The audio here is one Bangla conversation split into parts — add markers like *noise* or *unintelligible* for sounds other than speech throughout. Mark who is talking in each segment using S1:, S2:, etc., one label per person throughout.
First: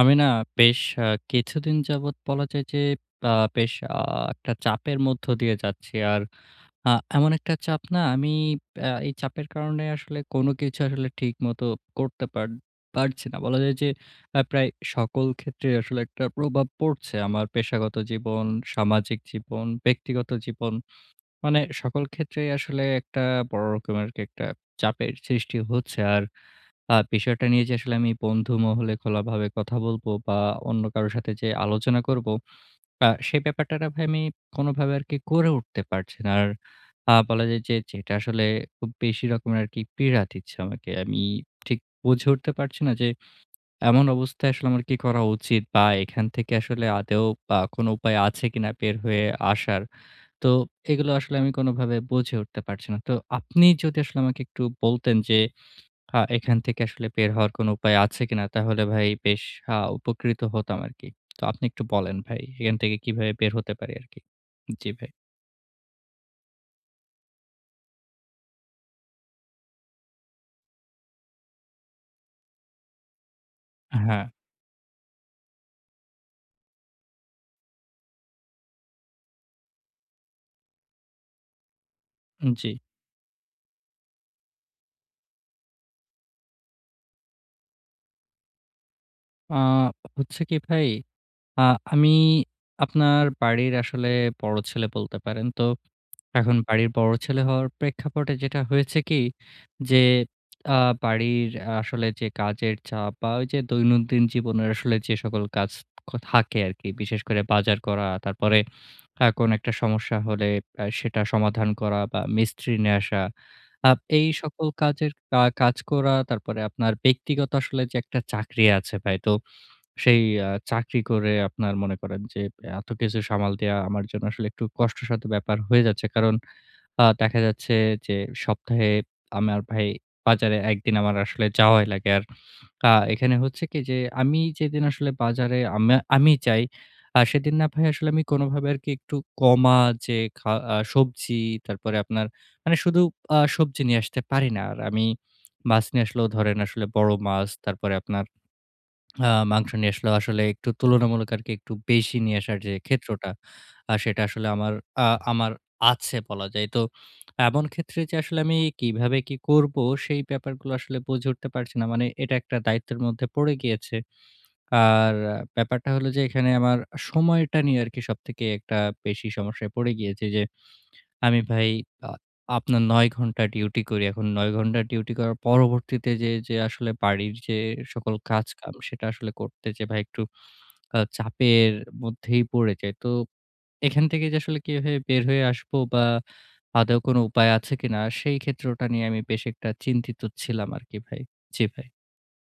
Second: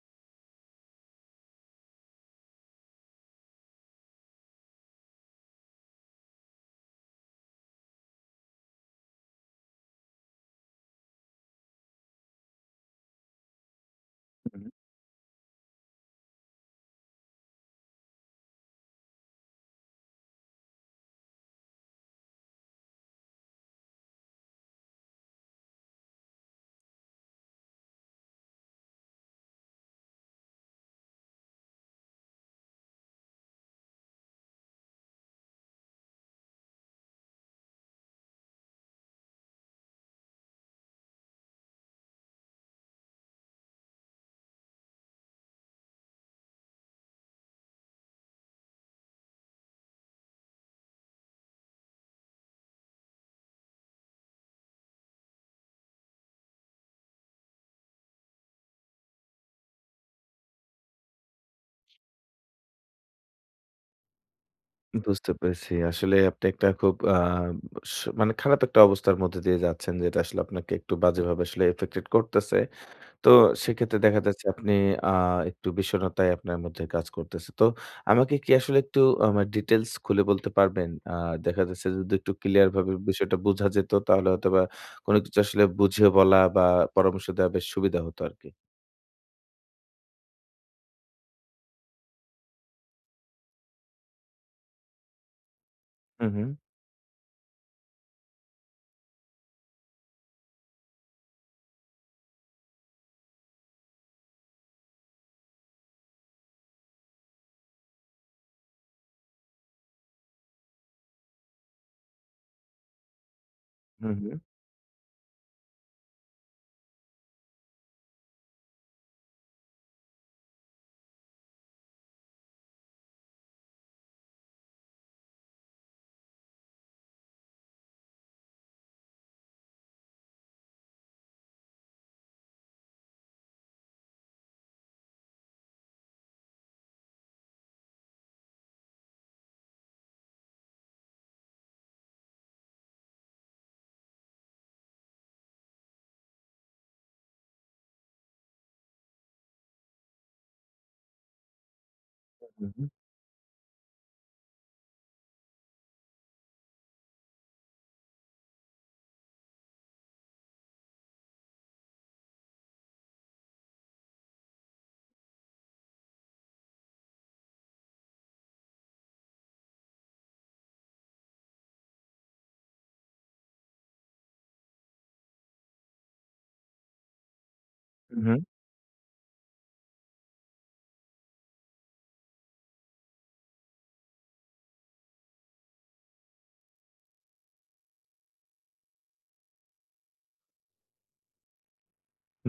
S1: আমি না বেশ অ্যা কিছুদিন যাবত বলা যায় যে অ্যা বেশ আ একটা চাপের মধ্য দিয়ে যাচ্ছি। আর আ এমন একটা চাপ না, আমি আ এই চাপের কারণে আসলে কোন কিছু আসলে ঠিকমতো করতে পার পারছি না। বলা যায় যে আ প্রায়
S2: হু।
S1: সকল ক্ষেত্রেই আসলে একটা প্রভাব পড়ছে। আমার পেশাগত জীবন, সামাজিক জীবন, ব্যক্তিগত জীবন। মানে সকল ক্ষেত্রেই আসলে একটা বড় রকমের আরকি একটা চাপের সৃষ্টি হচ্ছে। আর আ বিষয়টা নিয়ে যে আসলে আমি বন্ধুমহলে খোলাভাবে কথা বলব বা অন্য কারো সাথে যে আলোচনা করব আ সে ব্যাপারটা না, ভাই আমি কোনভাবে আরকি করে উঠতে পারছি না। আর আ বলা যায় যে যেটা আসলে খুব বেশি রকমের আরকি পীড়া দিচ্ছে আমাকে। আমি ঠিক বুঝে উঠতে পারছি না যে, এমন অবস্থায় আসলে আমার কি করা উচিত? বা এখান থেকে আসলে আদৌ আ কোনো উপায় আছে কিনা, বের হয়ে আসার? তো এগুলো আসলে আমি কোনোভাবে বুঝে উঠতে পারছি না। তো আপনি যদি আসলে আমাকে একটু বলতেন যে, আ এখান থেকে আসলে বের হওয়ার কোনো উপায় আছে কিনা? তাহলে ভাই বেশ আ উপকৃত হতাম আরকি। তো আপনি একটু বলেন ভাই, এখান থেকে কিভাবে বের হতে পারি আরকি? জি ভাই।
S2: বুঝতে পেরেছি। আসলে আপনি একটা খুব আ স মানে খারাপ একটা অবস্থার মধ্যে দিয়ে যাচ্ছেন। যেটা আসলে আপনাকে একটু বাজেভাবে আসলে এফেক্টেড করতেছে। তো সেক্ষেত্রে দেখা
S1: হ্যাঁ।
S2: যাচ্ছে আপনি আ একটু বিষণ্নতাই আপনার মধ্যে কাজ করতেছে। তো আমাকে কি আসলে একটু আ মা ডিটেইলস খুলে বলতে পারবেন? আ দেখা যাচ্ছে যদি একটু ক্লিয়ার
S1: জি।
S2: ভাবে বিষয়টা বুঝা যেত তাহলে হয়তোবা, কোনো কিছু আসলে বুঝিয়ে বলা বা পরামর্শ দেওয়া বেশ সুবিধা হতো আরকি।
S1: আ হচ্ছে কি ভাই, আ আমি আপনার বাড়ির আসলে বড় ছেলে বলতে পারেন। তো
S2: হু, হু।
S1: এখন বাড়ির বড় ছেলে হওয়ার প্রেক্ষাপটে যেটা হয়েছে কি যে আ বাড়ির আসলে যে কাজের চাপ, বা ওই যে দৈনন্দিন জীবনের আসলে যে সকল কাজ ক থাকে আরকি। বিশেষ করে বাজার করা তারপরে আ কোন একটা সমস্যা হলে আ সেটা সমাধান করা বা মিস্ত্রি নিয়ে আসা। আ
S2: হু,
S1: এই
S2: হু।
S1: সকল কাজের কা কাজ করা তারপরে আপনার ব্যক্তিগত আসলে যে একটা চাকরি আছে ভাই। তো সেই আ চাকরি করে আপনার মনে করেন যে এত কিছু সামাল দেওয়া আমার জন্য আসলে একটু কষ্টসাধ্য ব্যাপার হয়ে যাচ্ছে। কারণ আ দেখা যাচ্ছে যে সপ্তাহে আমার ভাই বাজারে একদিন আমার আসলে যাওয়াই লাগে। আর আ এখানে হচ্ছে কি যে আমি যেদিন আসলে বাজারে আমে আমি যাই আ সেদিন না ভাই আসলে আমি কোনোভাবে আরকি একটু কমা যে খা আ সবজি তারপরে আপনার মানে শুধু আ সবজি নিয়ে আসতে পারি না। আমি মাছ নিয়ে আসলেও ধরেন আসলে বড় মাছ। তারপরে আপনার আ মাংস নিয়ে আসলে আসলে একটু তুলনামূলক আরকি একটু বেশি নিয়ে আসার
S2: হু,
S1: যে
S2: হু।
S1: ক্ষেত্রটা আ সেটা আসলে আমার আ আমার আছে বলা যায়। তো এমন ক্ষেত্রে যে আসলে আমি কিভাবে কি করবো সেই ব্যাপারগুলো আসলে বুঝে উঠতে পারছি না। মানে এটা একটা দায়িত্বের মধ্যে পড়ে গিয়েছে। আর ব্যাপারটা হলো যে এখানে আমার সময়টা নিয়ে আরকি সবথেকে একটা বেশি সমস্যায় পড়ে গিয়েছে। যে আমি ভাই আ আপনার ৯ ঘন্টা ডিউটি করি। এখন ৯ ঘন্টা ডিউটি করার পরবর্তীতে যে, যে আসলে বাড়ির যে সকল
S2: হু, হু।
S1: কাজকাম সেটা আসলে করতে যে ভাই একটু আ চাপের মধ্যেই পড়ে যাই। তো এখান থেকে যে আসলে কিভাবে বের হয়ে আসব বা আদৌ কোনো উপায় আছে কিনা সেই ক্ষেত্রটা নিয়ে আমি বেশ একটা চিন্তিত ছিলাম আরকি ভাই। জি ভাই।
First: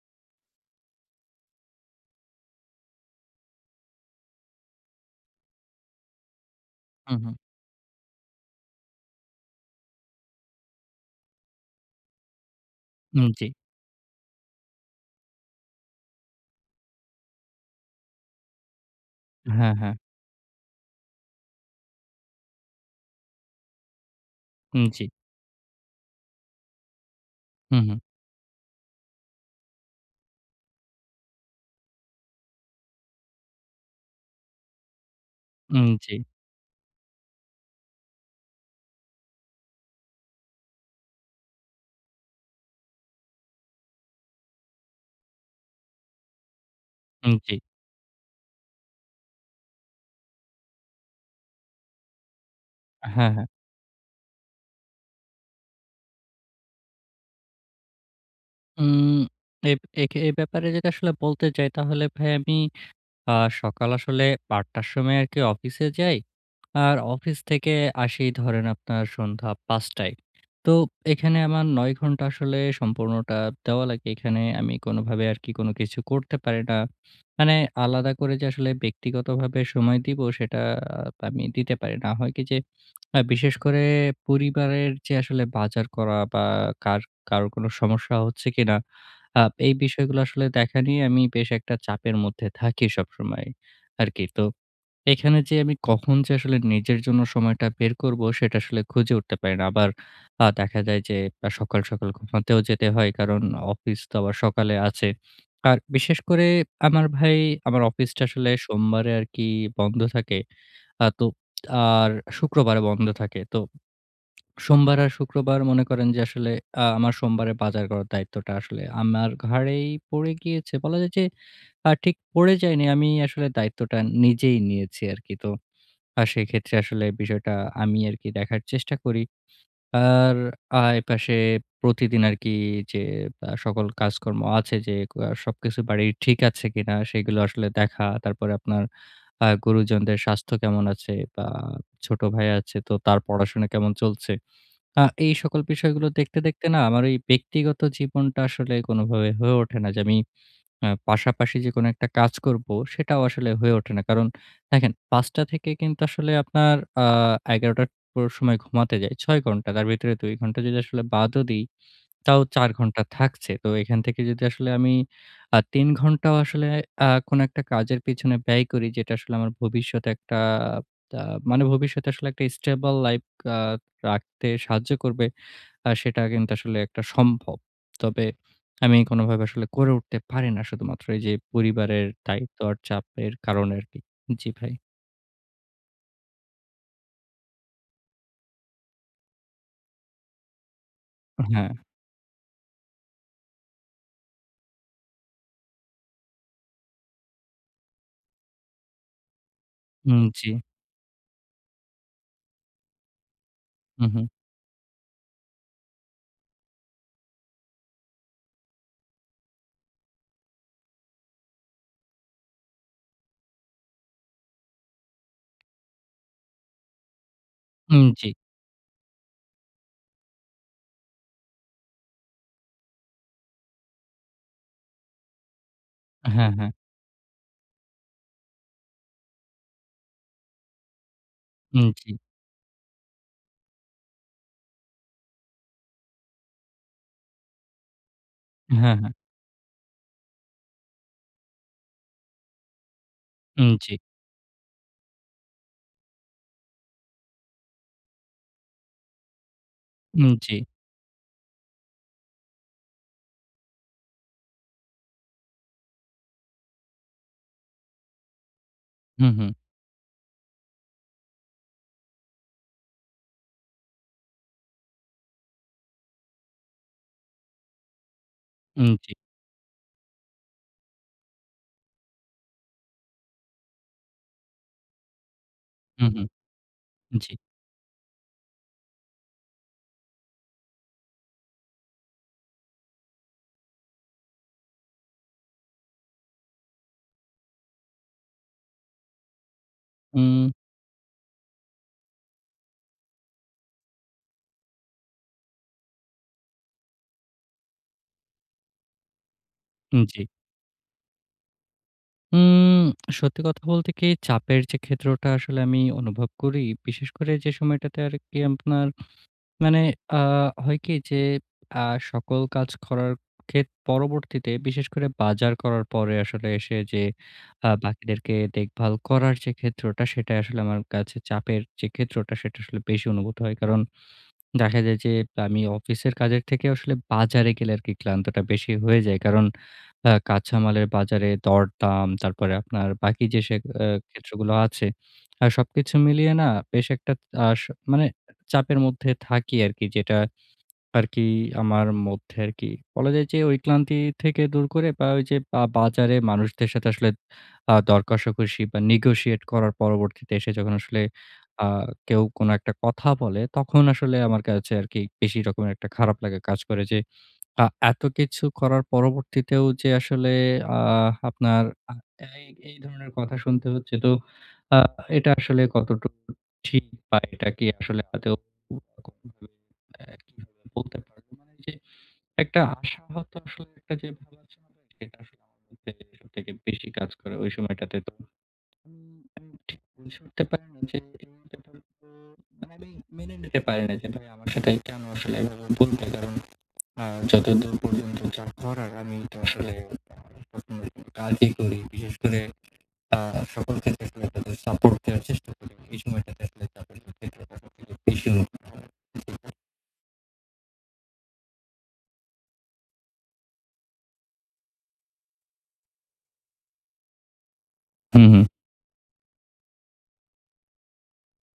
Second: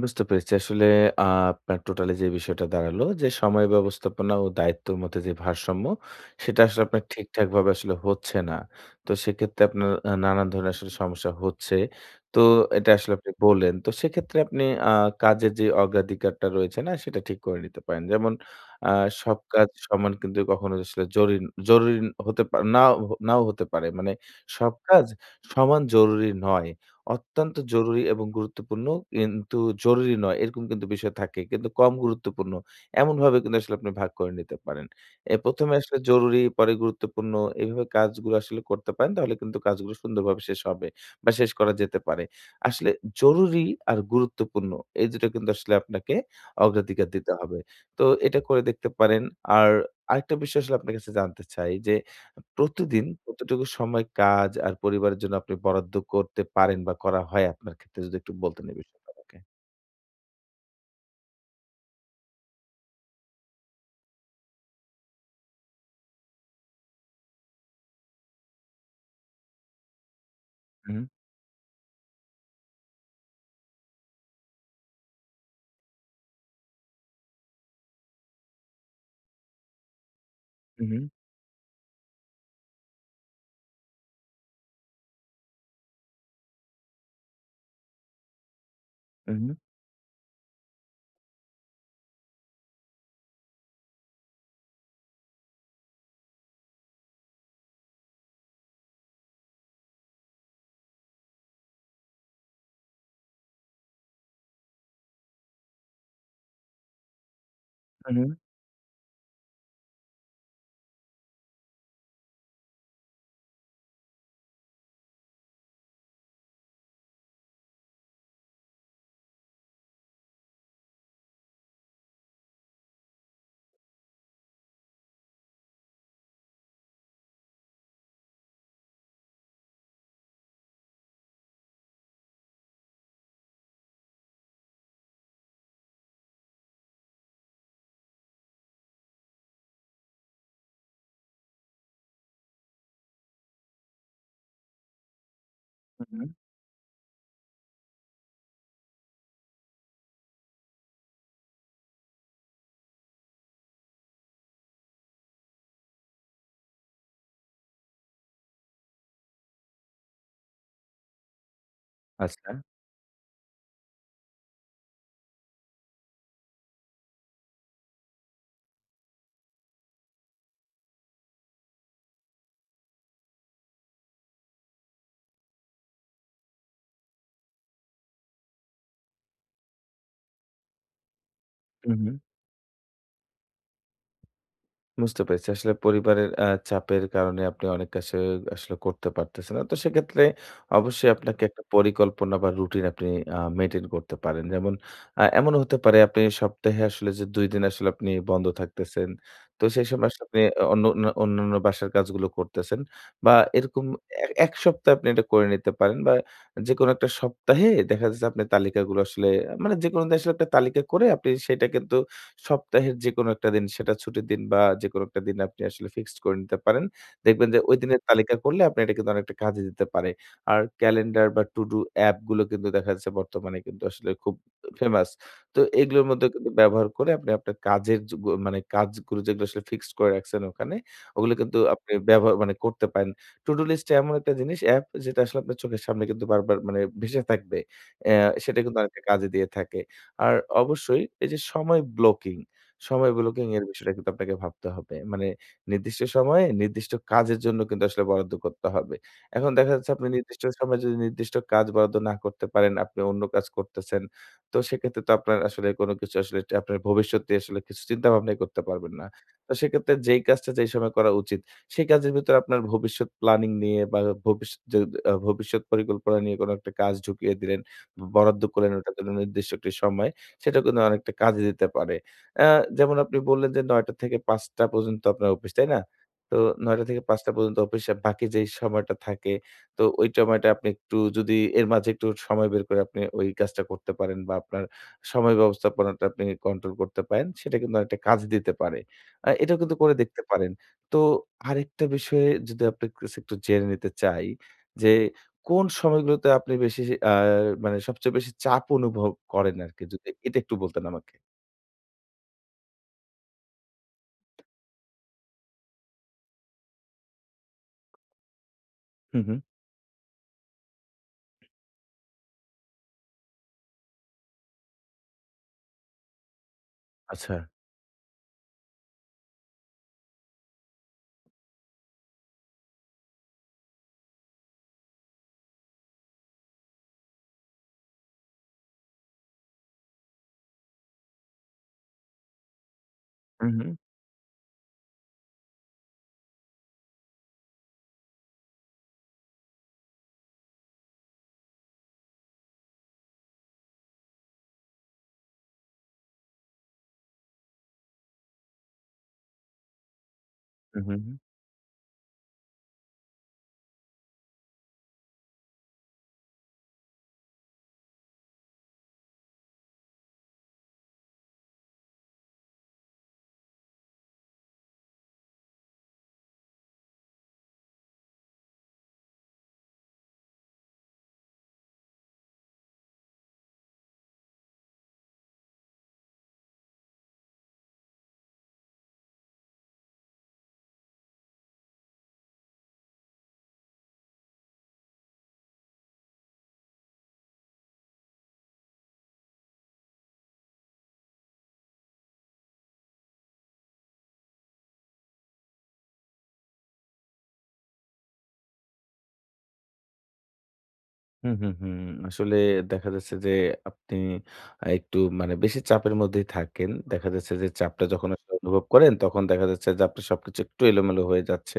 S2: বুঝতে পেরেছি। আসলে আ আপনার টোটালি যে বিষয়টা দাঁড়ালো যে সময় ব্যবস্থাপনা ও দায়িত্বের মধ্যে যে ভারসাম্য সেটা আসলে আপনার
S1: হুম, হুম।
S2: ঠিকঠাকভাবে আসলে হচ্ছে না। তো সেক্ষেত্রে আপনার আ নানান ধরনের আসলে সমস্যা হচ্ছে। তো এটা আসলে
S1: হুম
S2: আপনি
S1: জি।
S2: বললেন তো সেক্ষেত্রে আপনি আ কাজের যে অগ্রাধিকারটা রয়েছে না সেটা ঠিক করে নিতে পারেন। যেমন আ সব কাজ
S1: হ্যাঁ, হ্যাঁ
S2: সমান কিন্তু কখনো আসলে জরিন জরুরি হতে পা নাও নাও হতে পারে। মানে সব
S1: হুম জি।
S2: কাজ সমান জরুরি নয়। অত্যন্ত
S1: হু, হু।
S2: জরুরি এবং গুরুত্বপূর্ণ কিন্তু জরুরি নয় এরকম কিন্তু বিষয় থাকে কিন্তু কম গুরুত্বপূর্ণ। এমনভাবে কিন্তু আসলে আপনি ভাগ করে নিতে পারেন। এ ১ম এ
S1: হুম
S2: আসলে
S1: জি।
S2: জরুরি পরে, গুরুত্বপূর্ণ এইভাবে কাজগুলো আসলে করতে পারেন। তাহলে কিন্তু কাজগুলো সুন্দরভাবে শেষ হবে বা শেষ করা যেতে পারে। আসলে জরুরি আর গুরুত্বপূর্ণ এই দুটা কিন্তু আসলে আপনাকে অগ্রাধিকার দিতে
S1: হুম জি।
S2: হবে। তো এটা করে দেখতে পারেন। আর আরেকটা বিষয় আসলে আপনার কাছে জানতে চাই যে প্রতিদিন
S1: হ্যাঁ, হ্যাঁ।
S2: কতটুকু সময় কাজ আর পরিবারের জন্য আপনি বরাদ্দ করতে পারেন, বা করা হয় আপনার ক্ষেত্রে? যদি একটু বলতেন এই বিষয়টা
S1: উম
S2: আমাকে।
S1: এপ একে এ ব্যাপারে যেটা আসলে বলতে চাই তাহলে ভাই আমি আ সকাল আসলে ৮ টার সময় আরকি অফিসে যাই। আর অফিস থেকে আসি ধরেন আপনার সন্ধ্যা ৫ টায়। তো
S2: হুম।
S1: এখানে আমার ৯ ঘন্টা আসলে সম্পূর্ণটা দেওয়া লাগে। এখানে আমি কোনোভাবে আর কি কোন কিছু করতে পারি না। মানে আলাদা করে যে আসলে ব্যক্তিগতভাবে সময় দিবো সেটা
S2: হুম,
S1: আ
S2: হুম।
S1: আমি দিতে পারি না। হয় কি যে অ্যা *clicks tongue* বিশেষ করে পরিবারের যে আসলে বাজার করা বা কার কারোর কোনো সমস্যা হচ্ছে কিনা
S2: উম,
S1: আ
S2: হুম।
S1: এই বিষয়গুলো আসলে দেখা নিয়ে আমি বেশ একটা চাপের মধ্যে থাকি সবসময় আরকি। *clicks tongue* তো এখানে যে আমি কখন যে আসলে নিজের জন্য সময়টা বের করব সেটা আসলে খুঁজে উঠতে পারি না। আবার আ দেখা যায় যে সকাল সকাল ঘুমাতেও যেতে হয়। কারণ অফিস তো আবার সকালে আছে। আর বিশেষ করে আমার ভাই আমার অফিসটা
S2: হুম।
S1: আসলে সোমবারে আরকি বন্ধ থাকে। আ তো আর *clicks tongue* শুক্রবারে বন্ধ থাকে। তো সোমবার *clicks tongue* আর শুক্রবার মনে করেন যে আসলে আ আমার সোমবারে বাজার করার দায়িত্বটা আসলে আমার ঘাড়েই পড়ে গিয়েছে। বলা যায় যে আ ঠিক পড়ে যাইনি। আমি আসলে দায়িত্বটা নিজেই নিয়েছি আরকি। তো আ সেইক্ষেত্রে আসলে বিষয়টা আমি আরকি দেখার চেষ্টা করি। আর আ এপাশে প্রতিদিন আরকি যে আ সকল কাজকর্ম আছে যে সবকিছু বাড়ির ঠিক আছে কিনা সেগুলো আসলে দেখা। তারপরে আপনার আ গুরুজনদের স্বাস্থ্য কেমন আছে বা ছোট ভাই আছে তো তার পড়াশোনা কেমন চলছে। আ এই সকল
S2: উম
S1: বিষয়গুলো
S2: হুম।
S1: দেখতে দেখতে না আমার ঐ ব্যক্তিগত জীবনটা আসলে কোনভাবে হয়ে ওঠে না যে আমি অ্যা পাশাপাশি যে কোনো একটা কাজ করব সেটাও আসলে হয়ে ওঠে না। কারণ দেখেন ৫ টা থেকে কিন্তু আসলে আপনার আ ১১ টার পুরো সময় ঘুমাতে যাই। ৬ ঘন্টা। তার ভেতরে ২ ঘন্টা যদি আসলে বাদও দেই তাও
S2: আচ্ছা।
S1: ৪ ঘন্টা থাকছে। তো এখান থেকে যদি আসলে আমি আ ৩ ঘন্টাও আসলে আ কোনো একটা কাজের পিছনে ব্যয় করি, যেটা আসলে আমার ভবিষ্যতে একটা আ মানে ভবিষ্যতে আসলে একটা স্টেবল লাইফ আ রাখতে সাহায্য করবে। আ সেটা কিন্তু আসলে একটা সম্ভব। তবে আমি কোনোভাবে আসলে করে উঠতে পারি না শুধুমাত্র এইযে
S2: উম
S1: পরিবারের
S2: হুম।
S1: দায়িত্ব আর চাপের কারণে আরকি। জি ভাই।
S2: বুঝতে পেরেছি। আসলে পরিবারের আ চাপের কারণে আপনি অনেক কাশি আসলে করতে পারতেছেন না। তো সেক্ষেত্রে অবশ্যই আপনাকে একটা
S1: হ্যাঁ।
S2: পরিকল্পনা বা রুটিন আপনি আ মেইনটেইন করতে পারেন। যেমন অ্যা এমনও হতে পারে আপনি সপ্তাহে আসলে যে ২ দিন আসলে আপনি বন্ধ থাকতেছেন, তো সেই সময়
S1: হুম
S2: আসলে আপনি
S1: জি।
S2: অনুন্যা অন্যান্য বাসার কাজগুলো করতেছেন। বা এরকম
S1: হুম, হুম।
S2: এ ১ সপ্তাহে আপনি এটা করে নিতে পারেন বা যেকোনো একটা সপ্তাহে দেখা যাচ্ছে আপনি তালিকাগুলো আসলে মানে যেকোনো উদ্দেশ্যে একটা তালিকা করে আপনি সেটা কিন্তু সপ্তাহের যেকোনো এ একটা সেটা দিন ছুটির দিন বা যেকোনো একটা দিন আপনি আসলে ফিক্সড করে নিতে পারেন। দেখবেন যে ঐদিনের
S1: উম জি।
S2: তালিকা করলে আপনি এটা কিন্তু অনেকটা কাজে দিতে পারে। আর ক্যালেন্ডার বা To do app গুলো কিন্তু দেখা যাচ্ছে বর্তমানে কিন্তু আসলে খুব ফেমাস। তো এগুলোর মধ্যে কিন্তু
S1: হ্যাঁ, হ্যাঁ।
S2: ব্যবহার করে আপনি আপনার কাজের যেগুল মানে কাজগুলো যেগুলো আসলে ফিক্সড করে রাখছেন ওখানে, ওগুলো কিন্তু
S1: হুম,
S2: আপনি
S1: জি।
S2: ব্যবহার মানে করতে পারেন। To do এমন একটা জিনিস App যেটা আসলে আপনার চোখের সামনে কিন্তু বারবার মানে ভেসে থাকবে। অ্যা সেটা কিন্তু
S1: হ্যাঁ,
S2: অনেকটা
S1: হ্যাঁ।
S2: কাজে দিয়ে থাকে। আর অবশ্যই এই যে সময় ব্লকিং সময় ব্লকিং এর
S1: উম,
S2: বিষয়টা
S1: জি।
S2: কিন্তু আপনাকে ভাবতে হবে। মানে নির্দিষ্ট সময়ে নির্দিষ্ট কাজের জন্য কিন্তু আসলে বরাদ্দ করতে হবে। এখন দেখা যাচ্ছে আপনি
S1: উম,
S2: নির্দিষ্ট
S1: জি।
S2: সময়ে যদি নির্দিষ্ট কাজ বরাদ্দ না করতে পারেন, আপনি অন্য কাজ করতেছেন তো সেক্ষেত্রে তো আপনার আসলে কোন কিছু আসলে আপনার ভবিষ্যতটি আসলে কিছু চিন্তাভাবনাই করতে পারবেন না।
S1: হুম,
S2: তো
S1: হুম।
S2: সেক্ষেত্রে যেই কাজটা যেই সময় করা উচিত, সেই কাজের ভেতরে আপনার ভবিষ্যৎ প্ল্যানিং নিয়ে বা ভবিষ্যৎ য ভবিষ্যৎ পরিকল্পনা নিয়ে কোনো একটা কাজ ঢুকিয়ে দিলেন, বরাদ্দ করলেন ওটা
S1: উম,
S2: তইলে
S1: জি। *clicks tongue*
S2: নির্দিষ্ট সময়, সেটা কিন্তু অনেকটা কাজে দিতে পারে। অ্যা যেমন আপনি বললেন যে ৯ টা থেকে ৫ টা পর্যন্ত আপনার অফিস তাই না?
S1: হুম, হুম
S2: তো ৯ টা থেকে ৫ টা
S1: জি।
S2: পর্যন্ত অফিস আর বাকি যেই সময়টা থাকে তো ঐ সময়টা আপনি একটু যদি এর মাঝে একটু সময় বের করে আপনি ঐ কাজটা করতে পারেন, বা আপনার সময় ব্যবস্থাপনাটা আপনি কন্ট্রোল করতে পারেন, সেটা কিন্তু অনেকটা কাজ দিতে পারে। আ এটাও কিন্তু করে দেখতে পারেন।
S1: হুম।
S2: তো আরেকটা বিষয় যদি আপনি কাছে একটু জেনে নিতে চাই যে, কোন সময়গুলোতে আপনি বেশি আ মানে সবচেয়ে বেশি চাপ অনুভব করেন আরকি?
S1: হুম
S2: যদি
S1: জি।
S2: এটা একটু বলতেন আমাকে।
S1: হুম, সত্যি কথা বলতে কি চাপের যে ক্ষেত্রটা আসলে আমি অনুভব করি বিশেষ করে যে সময়টাতে আর কি আপনার
S2: হুম, হুম।
S1: মানে আ হয় কি যে আ সকল কাজ করার ক্ষেত্রে পরবর্তীতে বিশেষ করে বাজার করার পরে আসলে এসে যে
S2: আচ্ছা।
S1: আ বাকিদেরকে দেখভাল করার যে ক্ষেত্রটা সেটা আসলে আমার কাছে চাপের যে ক্ষেত্রটা সেটা আসলে বেশি অনুভূত হয়। কারণ দেখা যায় যে আমি অফিসের কাজের থেকে আসলে বাজারে গেলে আর কি ক্লান্তটা বেশি হয়ে যাই। কারণ আ কাঁচা মালের বাজারে দর দাম, তারপরে আপনার বাকি যে
S2: হুম,
S1: সে
S2: হুম।
S1: আ ক্ষেত্রগুলো আছে সবকিছু মিলিয়ে না বেশ একটা আ স মানে চাপের মধ্যে থাকি আরকি যেটা আরকি আমার মধ্যে আরকি। বলা যায় যে ঐ ক্লান্তি থেকে দূর করে বা ঐযে বা বাজারে মানুষদের সাথে আসলে আ দরকষাকষি বা নেগোশিয়েট করার পরবর্তীতে এসে যখন
S2: হুম, হুম,
S1: আসলে
S2: হুম।
S1: আ কেউ কোনো একটা কথা বলে তখন আসলে আমার কাছে আরকি বেশি রকমের একটা খারাপ লাগা কাজ করে। যে আ এত কিছু করার পরবর্তীতেও যে আসলে আ আপনার *unintelligible* এই ধরনের কথা শুনতে হচ্ছে তো এটা আসলে কতটুকু ঠিক বা এটা কি আসলে *unintelligible* বলতে পারব যে একটা আশা হয়ত *unintelligible* বেশি কাজ করে ওই সময়টাতে তো আমি ঠিক বুঝতে পারি না *unintelligible* যে আমি মেনে নিতে পারি না যে আমার সাথে কেন আসলে এভাবে বলবে কারণ আ যতদূর পর্যন্ত যা করার আমি তো আসলে *unintelligible* কাজই করি বিশেষ করে আ সকলকে *unintelligible* সাপোর্ট দেওয়ার চেষ্টা করি এই আ সময়টাতে আপনার *unintelligible*
S2: হুম, হুম, হুম। আসলে দেখা যাচ্ছে যে আপনি একটু মানে বেশি চাপের মধ্যেই থাকেন। দেখা যাচ্ছে যে চাপটা যখন
S1: হু,
S2: আপনি
S1: হু।
S2: অনুভব করেন তখন দেখা যাচ্ছে যে আপনার সবকিছু একটু এলোমেলো হয়ে যাচ্ছে।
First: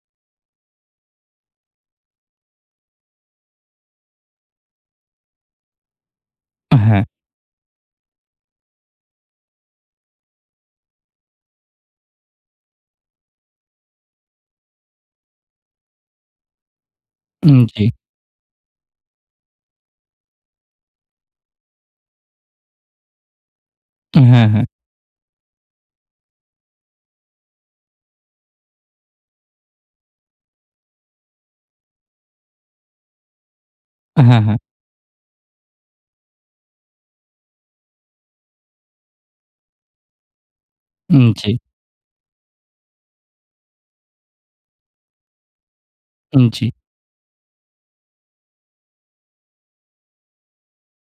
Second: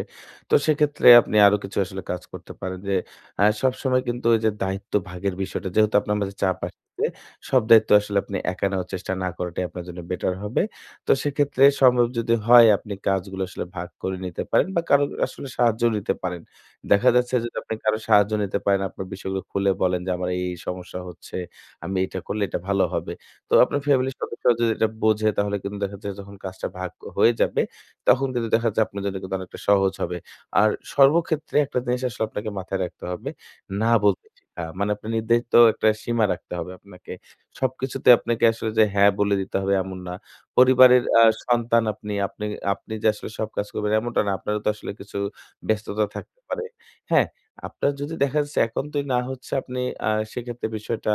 S2: তো সেক্ষেত্রে আপনি আরো কিছু আসলে কাজ করতে পারেন। যে আ সবসময় কিন্তু ওইযে দায়িত্ব ভাগের বিষয়টা যেহেতু আপনার মাঝে চাপ আসছে।
S1: হ্যাঁ।
S2: সব দায়িত্ব আসলে আপনি একা নেওয়ার চেষ্টা না করাটাই আপনার জন্য বেটার হবে। তো সেক্ষেত্রে সম্ভব যদি হয় আপনি কাজগুলো আসলে ভাগ করে নিতে পারেন বা, কারো আসলে সাহায্য নিতে পারেন। দেখা যাচ্ছে যে
S1: হুম।
S2: আপনি
S1: জি।
S2: কারোর সাহায্য নিতে পারেন। আপনার বিষয়গুলো খুলে বলেন যে আমার এই, এই সমস্যা হচ্ছে। আমি এটা করলে এটা ভালো হবে। তো আপনার ফ্যামিলির
S1: হ্যাঁ,
S2: সদস্যরা
S1: হ্যাঁ।
S2: যদি এটা বোঝে তাহলে কিন্তু দেখা যায় যখন কাজটা ভাগ হয়ে যাবে, তখন কিন্তু দেখা যায় আপনার জন্য অনেকটা সহজ হবে। আর সর্বক্ষেত্রে একটা জিনিস আসলে আপনাকে মাথায় রাখতে হবে। না বলতে
S1: হ্যাঁ,
S2: শেখা।
S1: হ্যাঁ।
S2: মানে আপনি নির্ধারিত একটা সীমা রাখতে হবে আপনাকে। সবকিছুতে আপনাকে আসলে যে "হ্যাঁ" বলে দিতে হবে এমন না। পরিবারের আ
S1: হুম। জি।
S2: সন্তান আপনি, আপনি, আপনি যে আসলে সব কাজ করবেন এমনটা না। আপনারও তো আসলে কিছু ব্যস্ততা থাকতে
S1: হুম। জি।
S2: পারে। হ্যাঁ? আপনার যদি দেখা যাচ্ছে এখন তো না হচ্ছে আপনি আ সেক্ষেত্রে বিষয়টা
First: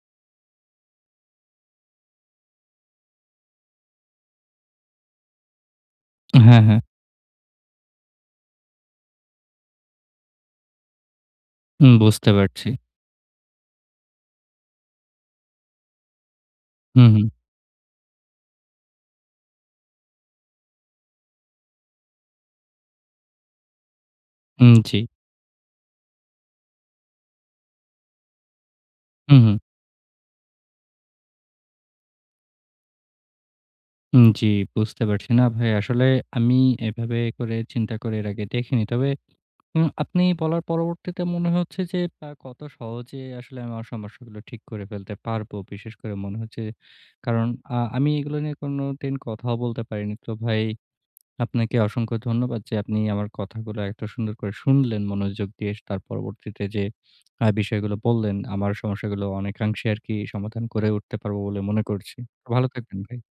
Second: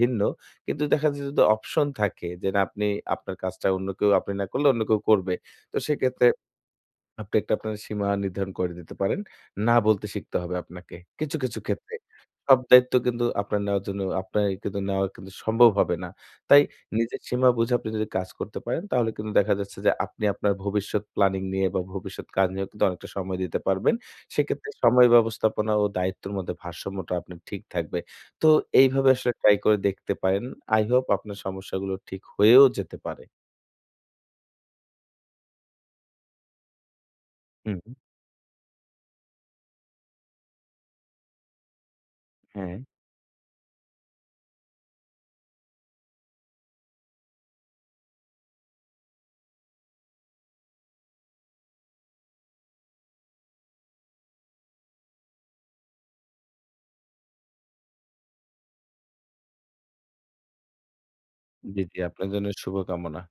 S2: ভিন্ন। কিন্তু দেখা যাচ্ছে যদি অপশন থাকে, যে না আপনি আপনার কাজটা অন্য কেউ আপনি না করলে অন্য কেউ করবে। তো সেক্ষেত্রে
S1: হ্যাঁ, হ্যাঁ।
S2: আপনি একটা আপনার সীমা নির্ধারণ করে দিতে পারেন। না বলতে শিখতে হবে আপনাকে। কিছু, কিছু ক্ষেত্রে।
S1: বুঝতে
S2: সব
S1: পারছি।
S2: দায়িত্ব কিন্তু আপনার নেওয়ার জন্য আপনার কিন্তু নেওয়া কিন্তু সম্ভব হবে না। তাই
S1: হু,
S2: নিজের
S1: হু।
S2: সীমা বুঝে আপনি যদি কাজ করতে পারেন তাহলে কিন্তু দেখা যাচ্ছে যে আপনি আপনার ভবিষ্যৎ প্ল্যানিং নিয়ে বা, ভবিষ্যৎ কাজ নিয়েও কিন্তু অনেকটা সময় দিতে পারবেন। সেক্ষেত্রে
S1: হুম। জি।
S2: সময় ব্যবস্থাপনা ও দায়িত্বর মধ্যে ভারসাম্যটা আপনার ঠিক থাকবে। তো এইভাবে আসলে
S1: হু,
S2: ট্রাই
S1: হু।
S2: করে দেখতে পারেন। আই হোপ আপনার সমস্যাগুলো ঠিক হয়েও যেতে পারে।
S1: হুম। জি। বুঝতে পারছি না ভাই। আসলে আমি এভাবে করে
S2: হু, হু।
S1: চিন্তা করে এর আগে দেখিনি। তবে উম আপনি বলার পরবর্তীতে মনে হচ্ছে যে আ কত
S2: হ্যাঁ।
S1: সহজে আসলে আমার সমস্যাগুলো ঠিক করে ফেলতে পারব। বিশেষ করে মনে হচ্ছে কারণ আ আমি এগুলো নিয়ে কোনোদিন কথাও বলতে পারিনি। তো ভাই আপনাকে অসংখ্য ধন্যবাদ যে আপনি আমার কথাগুলো এত সুন্দর করে শুনলেন মনোযোগ দিয়ে। তার পরবর্তীতে যে আ বিষয়গুলো বললেন, আমার সমস্যাগুলো অনেকাংশে আরকি সমাধান করে উঠতে পারব বলে
S2: জি,
S1: মনে
S2: জি।
S1: করছি।
S2: আপনার জন্য
S1: ভালো থাকবেন
S2: শুভকামনা।
S1: ভাই।